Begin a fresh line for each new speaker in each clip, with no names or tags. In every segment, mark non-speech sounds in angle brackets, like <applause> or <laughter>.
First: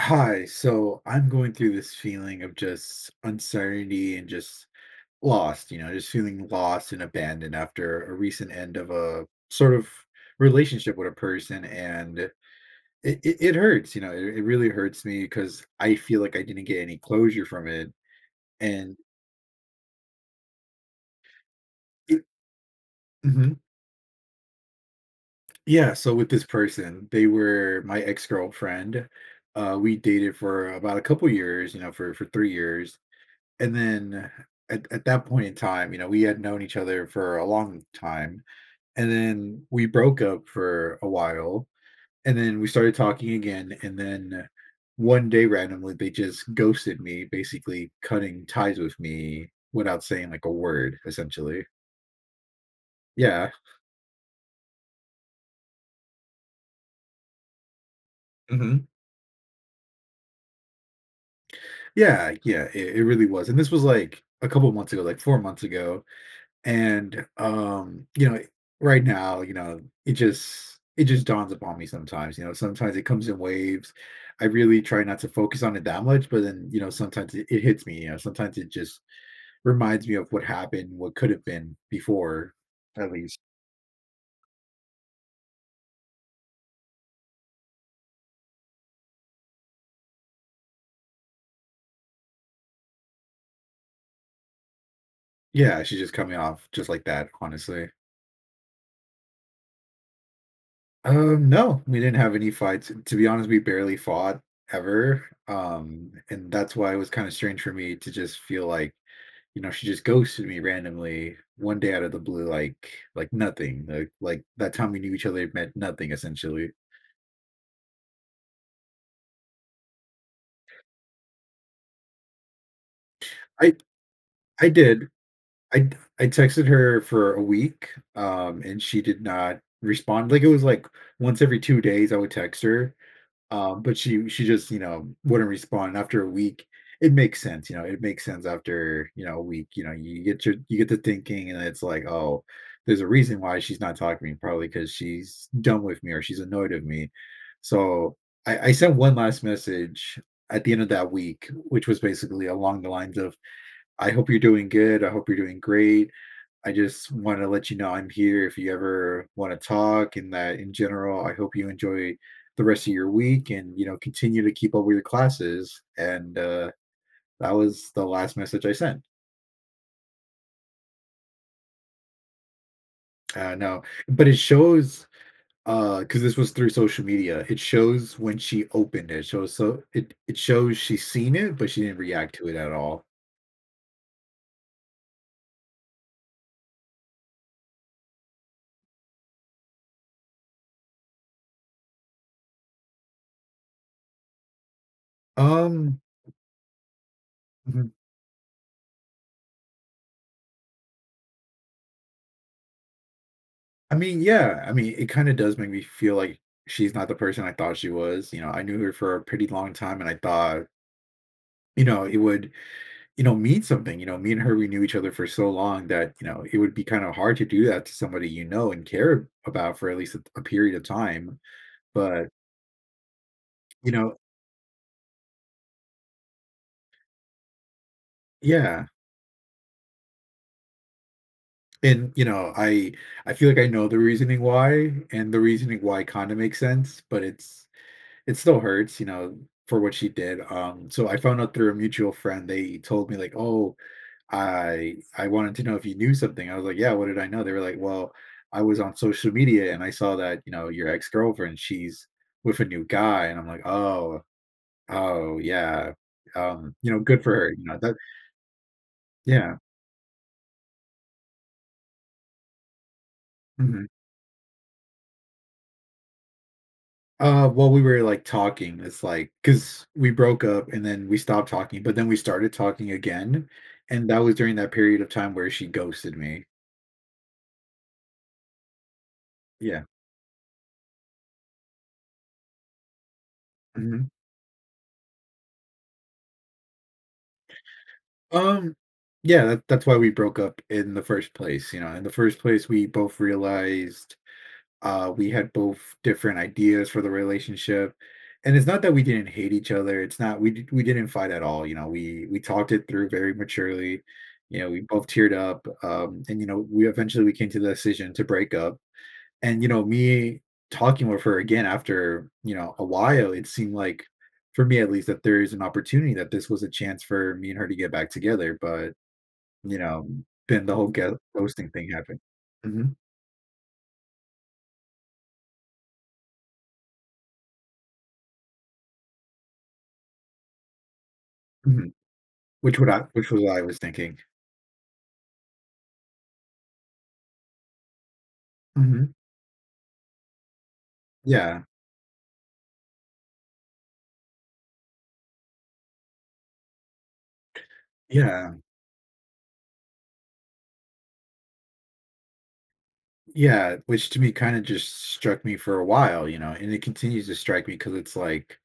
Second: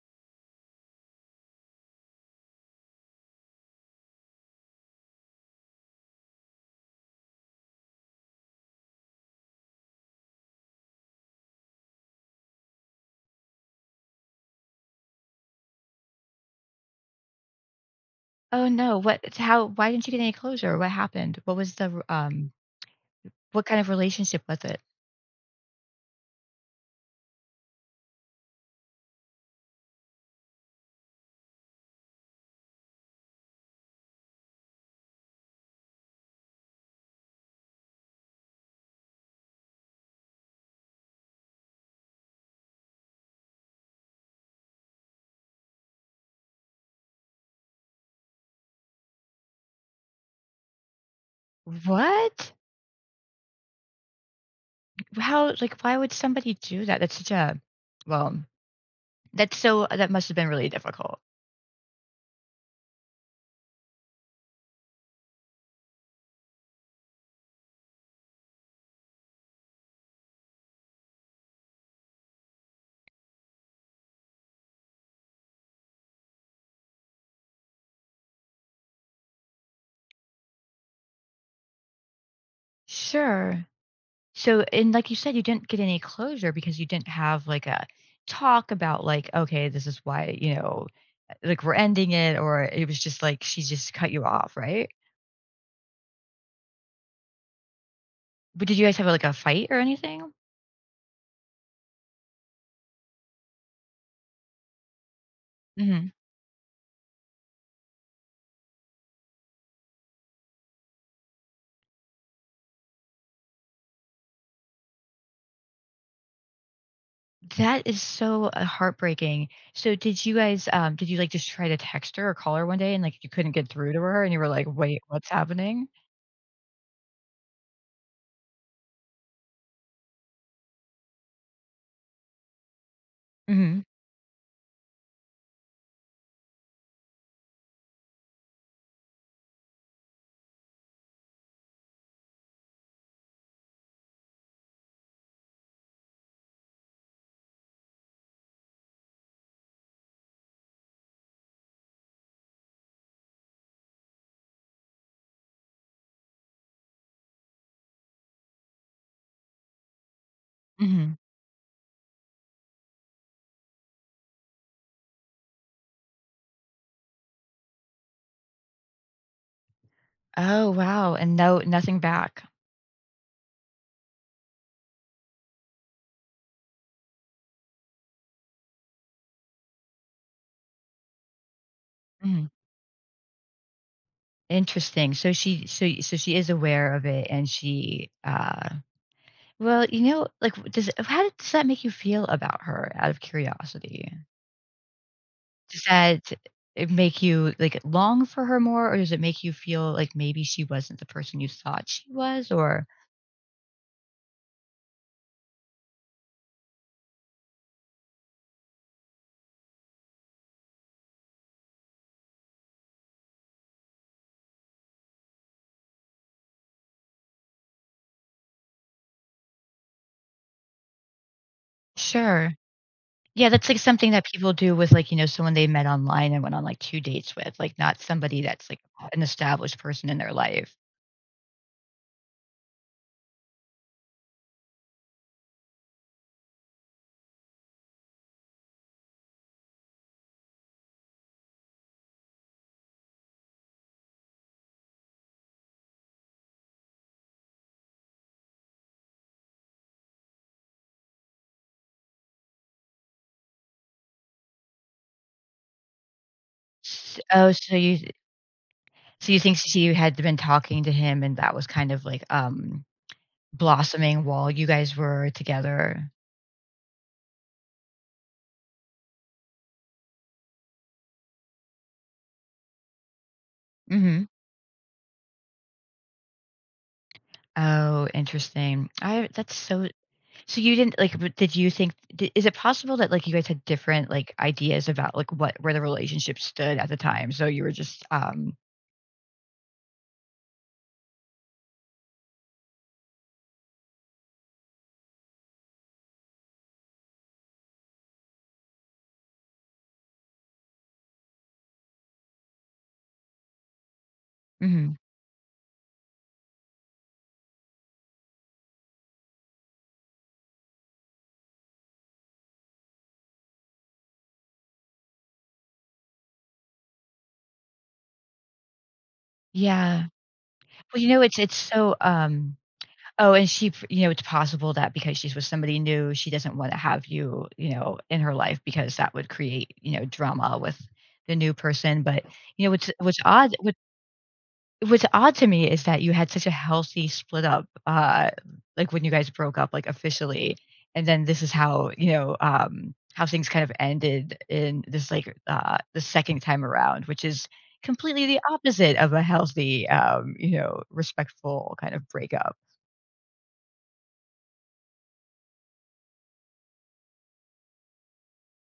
Hi, so I'm going through this feeling of just uncertainty and just lost, you know, just feeling lost and abandoned after a recent end of a sort of relationship with a person. It hurts, you know, it really hurts me because I feel like I didn't get any closure from it.
Oh,
And
no. What it's how why didn't you get any closure? What happened? What was the,
it,
r
Mhm.
what kind of relationship was it?
Yeah, so with this person, they were my ex-girlfriend. We dated for about a couple years, you know, for 3 years and then at that point in time, you know, we had known each other for a long time. And then we broke up for a while. And then we started talking again. And then one day randomly, they just ghosted me, basically cutting ties with me without saying like a word, essentially.
What?
Yeah.
How like, why would somebody do that? That's such a well,
Hmm.
that's so that must have been really difficult.
Yeah. Yeah. It really was. And this was like a couple months ago, like 4 months ago. And you know, right now, you know, it just dawns upon me sometimes, you know, sometimes it comes in waves. I really try not to focus on it that much, but then, you know, sometimes it hits me, you know, sometimes it just reminds me of what happened, what could have been before, at least.
Sure. So, and like you said, you didn't get any closure because you didn't have, like, a talk about, like, "Okay, this is why, you know, like, we're ending it," or it was just like she just cut you off, right?
Yeah, she's just coming off just like that, honestly.
But did you guys have, like, a fight or anything?
No, we didn't have any fights. To be honest, we barely fought ever.
Mhm.
And that's why it was kind of strange for me to just feel like, you know, she just ghosted me randomly one day out of the blue, like nothing. Like that time we knew each other meant nothing essentially.
That is so, heartbreaking. So did you guys, did you, like, just try to text her or call her one day and, like, you couldn't get
I
through to her and you were like,
I
"Wait,
did.
what's happening?"
I texted her for a week, and she did not respond. Like it was like once every 2 days I would text her.
Mhm,
But she just, you know, wouldn't respond. After a week, it makes sense, you know, it makes sense after, you know, a week, you know, you get your you get to thinking and it's like, oh, there's a reason why she's not talking to me, probably because she's done with me or she's annoyed of me. So I sent one last message at the end of that week, which was basically along the lines of, I hope you're doing good. I hope you're doing great. I just want to let you know I'm here if you ever want to talk, and that in
mhm.
general, I hope you enjoy the rest of your week and you know continue to keep up with your classes. And that was the last message I sent.
Oh, wow, and no nothing back.
No, but it shows, because this was through social media. It shows when she opened it. So it shows she's seen it, but she didn't react
Mhm.
to it at all.
Interesting. So she is aware of it and she, you know, like, w- does how did, does that make you feel about her out of curiosity? Does
Um,
that it make you, like,
mhm.
long for her more, or does it make you feel like maybe she wasn't the person you thought she was, or
I mean, yeah. I mean, it kinda does make me feel like she's not the person I thought she was. You know, I knew her for a pretty long time, and I thought, you know, it would, you know, mean something, you know, me and her, we knew each other for so long that, you know, it would be kinda hard to do that to somebody you know and care about for at least a period of time, but,
sure. Yeah, that's, like,
you
something
know,
that people do with, like, you know, someone they met online and went on, like, 2 dates with, like, not somebody that's, like,
yeah.
an established person in their life.
And, you know, I feel like I know the reasoning why, and the reasoning why kinda makes sense, but it's, it still hurts, you know, for what she did. So I found out through a mutual friend, they told me like, "Oh, I wanted to know if you knew something." I was like, "Yeah, what did I know?" They were like, "Well, I was on social media and I saw that, you know, your ex-girlfriend, she's with a new guy." And I'm like, "Oh, oh, yeah, you know,
S
good for her,"
oh,
you know, that,
so you think
yeah,
s you had been talking to him and that was kind of, like,
mhm.
blossoming while you guys were together?
Well, we were, like, talking, it's like because we broke up and then we stopped talking, but then we started talking again, and that
Mhm.
was during that period of time where she ghosted me.
Oh, interesting. I that's
Yeah.
so so you didn't, but did you think d is it possible that, like, you guys had different,
Mhm.
like, ideas about, like, what where the relationship stood at the time, so you were just,
Um, yeah, that's why we broke up in the first place, you know, in the first place, we both realized, we had both different ideas for the relationship, and it's not that we didn't hate each other, it's not we didn't fight at all, you know, we talked it through very maturely, you know, we
mhm.
both teared up, and, you know, we came to the decision to break up. And, you know, me talking with her again after, you know, a while, it seemed like, for me at least, that there is an opportunity that this was a chance for me and her to get back together. But, you
Yeah.
know, then the whole
Well, you know, it's
ghosting thing
so,
happened.
um
Mhm,
oh, and she f you know, it's possible that because she's with somebody new, she doesn't wanna have you, you know, in her life because that would create, you know, drama with the new
mhm.
person, but, you know,
Which was what I was thinking.
what's odd to me is that you had such a healthy split up, like, when you
Mhm.
guys broke up, like, officially, and then this is
Yeah.
how, you know, how things kind of ended in this, like, the 2nd time around, which is completely the
Yeah.
opposite of a healthy, you know, respectful kind of breakup.
Yeah. Which to me kinda just struck me for a while, you know, and it continues to strike me because it's like,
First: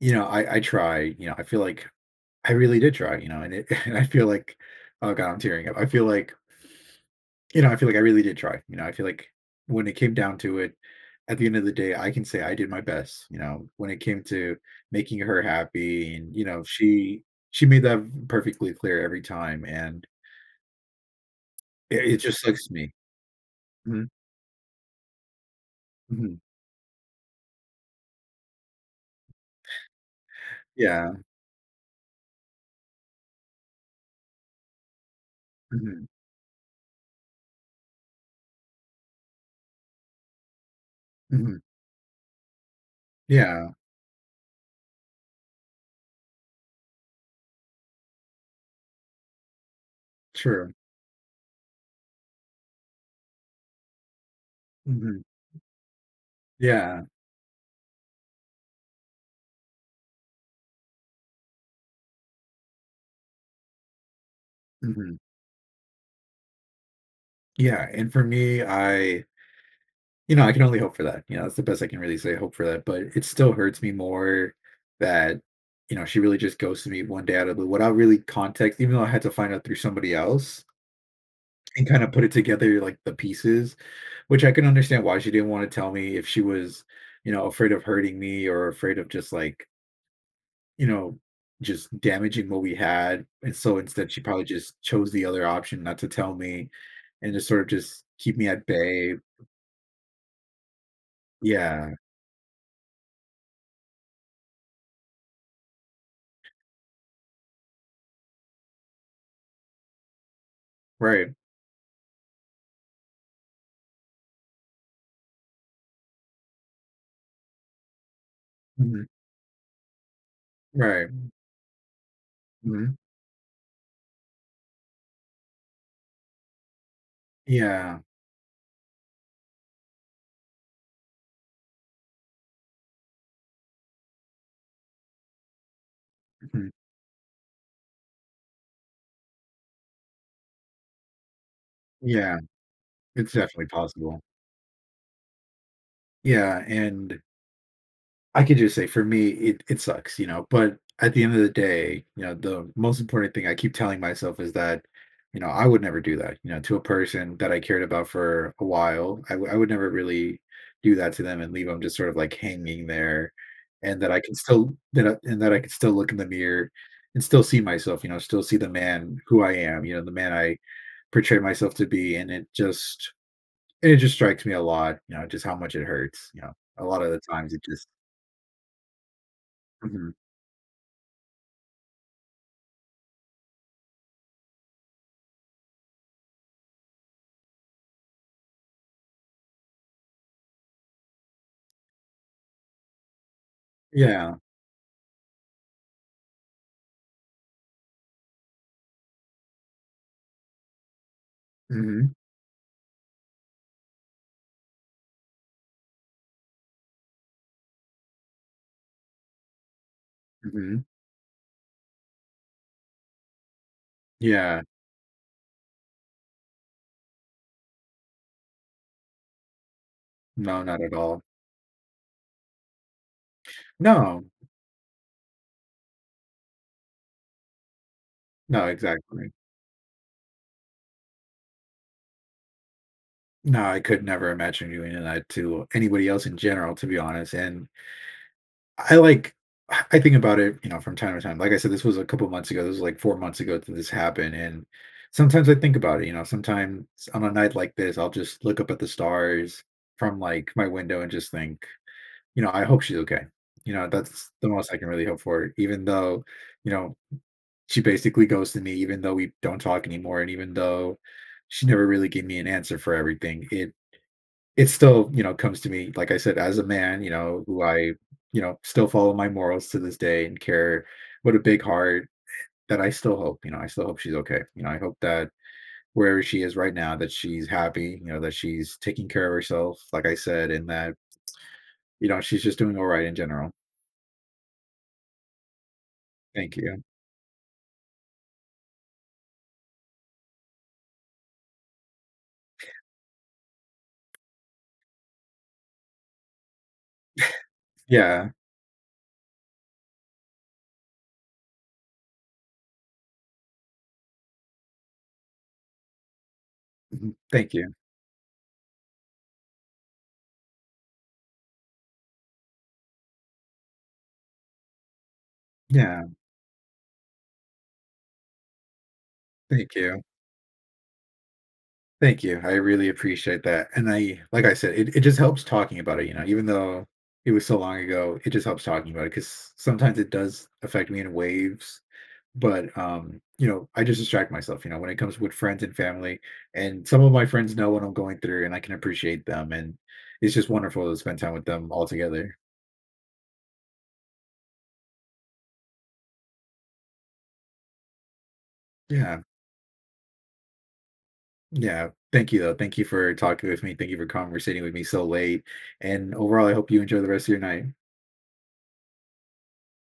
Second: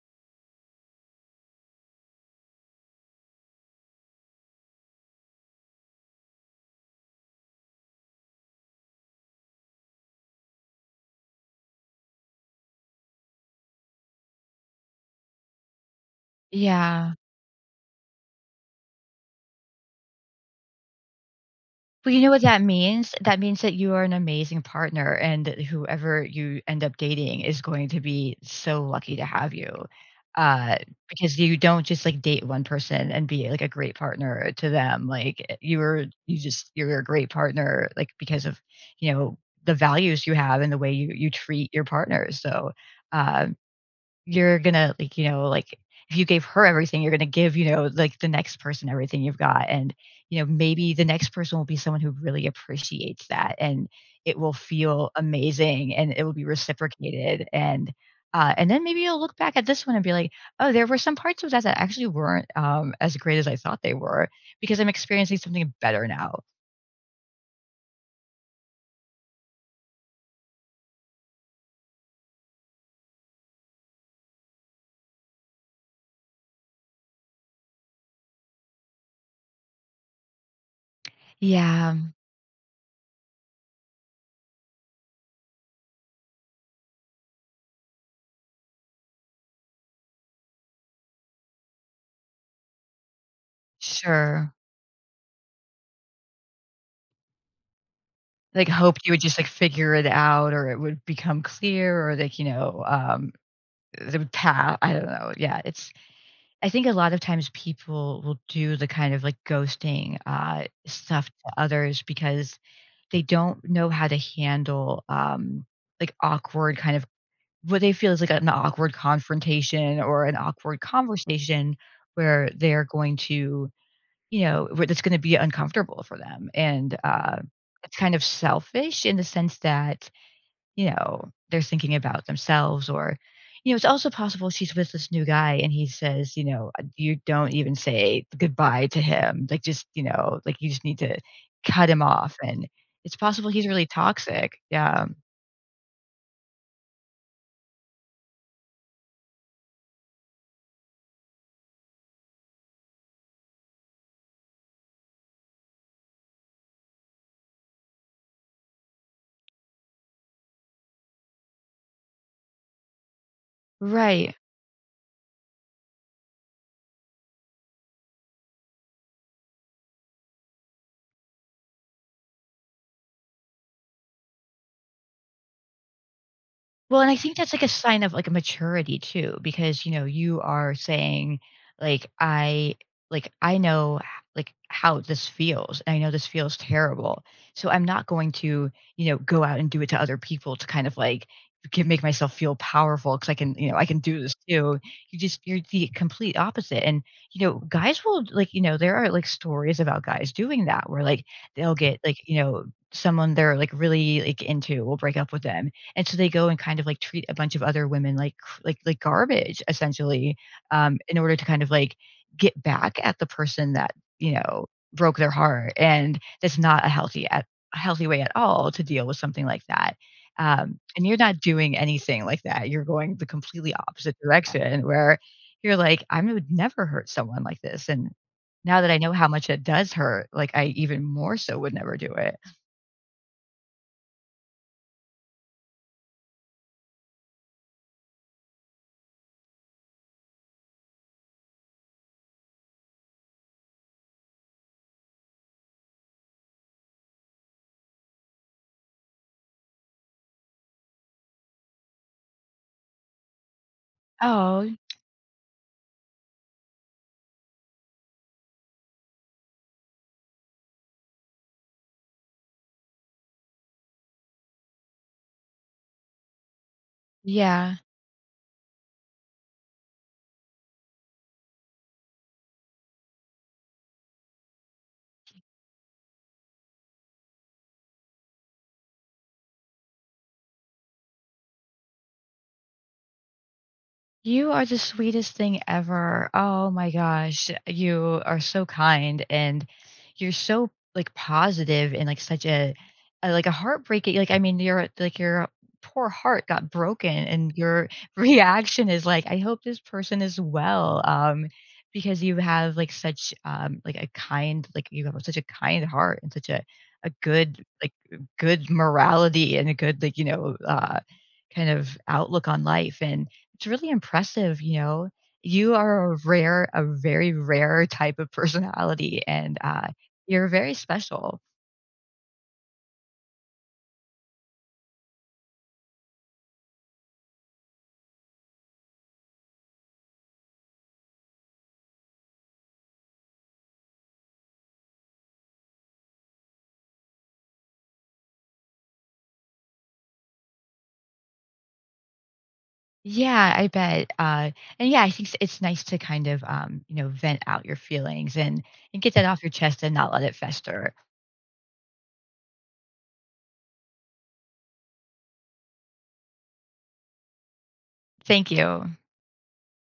you know, I try, you know, I feel like I really did try, you know, and it <laughs> and I feel like oh god, I'm tearing up. I feel like, you know, I feel like I really did try. You know, I feel like when it came down to it, at the end of the day, I can say I did my best. You know, when it came to making her happy, and you know,
Yeah.
she made that perfectly clear every time, and it,
Well,
it
you know
just
what that
sucks to me.
means? That means that you are
Mhm,
an amazing partner, and that whoever
mhm.
you end up dating is going to be so lucky to have you. Uh,
Yeah.
because you don't just like date one person and be like a great partner to them. Like eh, you
Hmm.
are, you're a great partner, like because of you know the values you have and the way you
Hmm.
treat your partner. So um,
Yeah.
you're gonna, like, you know, like, if you gave her everything, you're gonna give, you know, like, the next person everything you've got, and, you know,
True.
maybe the next person will be someone who really appreciates that, and it will feel
Hmm.
amazing, and it will be
Yeah.
reciprocated, and then maybe you'll look back at this one and be like, "Oh, there were some parts of that that actually weren't, as great as I thought they were, because I'm
Hmm.
experiencing something better now."
Yeah. And for me, I, you know, I can only hope for that. You know, that's the best I can really say. Hope for that, but it still hurts me more that, you know, she really just ghosted me one day out of the blue without really context. Even though I had to find out through somebody else and
Yeah,
kind of put it together like the pieces, which I can understand why she didn't want to tell me if she was, you know, afraid of hurting me or afraid of just like, you know, just damaging what we had. And so instead, she probably
sure.
just chose the other option, not to tell me, and just sort of just keep me at
Like, hoped you
bay.
would just, like, figure it out, or it would become
Yeah,
clear, or, like, you know, the path, I don't know. Yeah, it's I think a lot of times people will do the kind of like ghosting stuff
right,
to others because they don't know how to handle like awkward kind of what they feel is like an awkward
mhm,
confrontation or an awkward
right.
conversation where they're
Mhm.
going to, you know, where that's going to be uncomfortable for them. And it's
Yeah.
kind of selfish in the sense that you know, they're thinking about themselves or you know, it's also possible she's with this new guy and he says, you know,
Mhm.
you don't even say goodbye to him. Like just, you know, like you just need to cut him off
Yeah.
and it's
It's
possible he's
definitely
really
possible.
toxic. Yeah.
Yeah, and I could just say for me, it sucks, you know, but at the end of the day, you know, the most important thing I keep telling myself is that, you know, I would never do that, you know, to a person that I cared about for a while. I would never really do that to them and leave them just sort of like hanging there, and
Right.
that I can still look in the mirror and still see myself, you know, still see the man who I am, you know, the man I portray myself to be, and it just strikes me a lot, you know, just how much it hurts, you know, a
Well,
lot of
and I
the
think
times
that's
it
like a
just,
sign of like a maturity too, because you know,
mhm.
you are saying, like, I know like how this feels, and I know this feels terrible. So I'm not going to, you know, go out and do it to other people to kind of like get, make myself feel powerful because I can, you know, I can do this
Yeah.
too. You just you're the complete opposite. And you know, guys will like, you know, there are like stories about guys doing that where like they'll get
Mhm.
like, you know, someone they're like really like into will break up with them and so they go and kind of like treat a bunch of other women like like garbage essentially
Mhm.
in order to kind of like get back at the person that you
Yeah.
know broke their heart and that's not a healthy at a healthy way at all to deal with something like that
No, not at
and you're
all.
not doing anything like that. You're going the completely opposite
No.
direction where you're like I would never hurt someone like this, and
No,
now that I know how
exactly.
much it does hurt like I even more so would never do it.
No, I could never imagine doing that to anybody else in general, to be honest, and I like I think about it, you know, from time to time. Like I said, this was a couple months ago, this was like 4 months ago that this happened, and sometimes I think about it, you know, sometimes on a night like this, I'll just look up at the stars from, like, my window and just think, you know, I hope she's okay. You know, that's the
Oh,
most I can really hope for, even though, you know, she basically ghosted me, even though we don't talk anymore, and even though she never really gave me an answer for everything, it still, you know, comes to me, like I said, as a man, you know, who
yeah.
I, you know, still follow my morals to this day and care, what a big heart, that I still hope, you know, I still hope she's okay. You know, I hope that wherever she is right now, that she's happy, you know, that she's taking care of herself, like I said, and that, you know, she's just doing all right in general.
You are the sweetest thing ever.
Thank
Oh
you.
my gosh. You are so kind and you're so like positive and like such a like a heartbreaking like I mean your like your poor heart got broken and your <laughs>
Yeah,
reaction is like I hope this person is well because you have like such like a kind like you have such a kind heart and such a
mhm, thank
good
you.
like good morality and a good like you know kind of outlook on life and it's really impressive, you know. You
Yeah,
are a very rare type of personality, and,
thank you.
you're very special.
Thank you, I really appreciate that, and I said, it just helps talking about it, you know, even though it was so long ago, it just helps talking about it because sometimes it does affect me in waves, but, you know, I just distract myself, you know, when it comes with friends and family, and some of my friends know what I'm going through, and I can appreciate them, and it's just wonderful to spend time with them all together.
Yeah, I bet, and, yeah, I think s it's nice to kind of, you know, vent out your feelings and get
Yeah.
that off your chest and not let it fester.
Yeah. Thank you, though. Thank you for talking with me. Thank you for conversating with me so late. And overall, I hope you enjoy the rest of your night.
Thank you.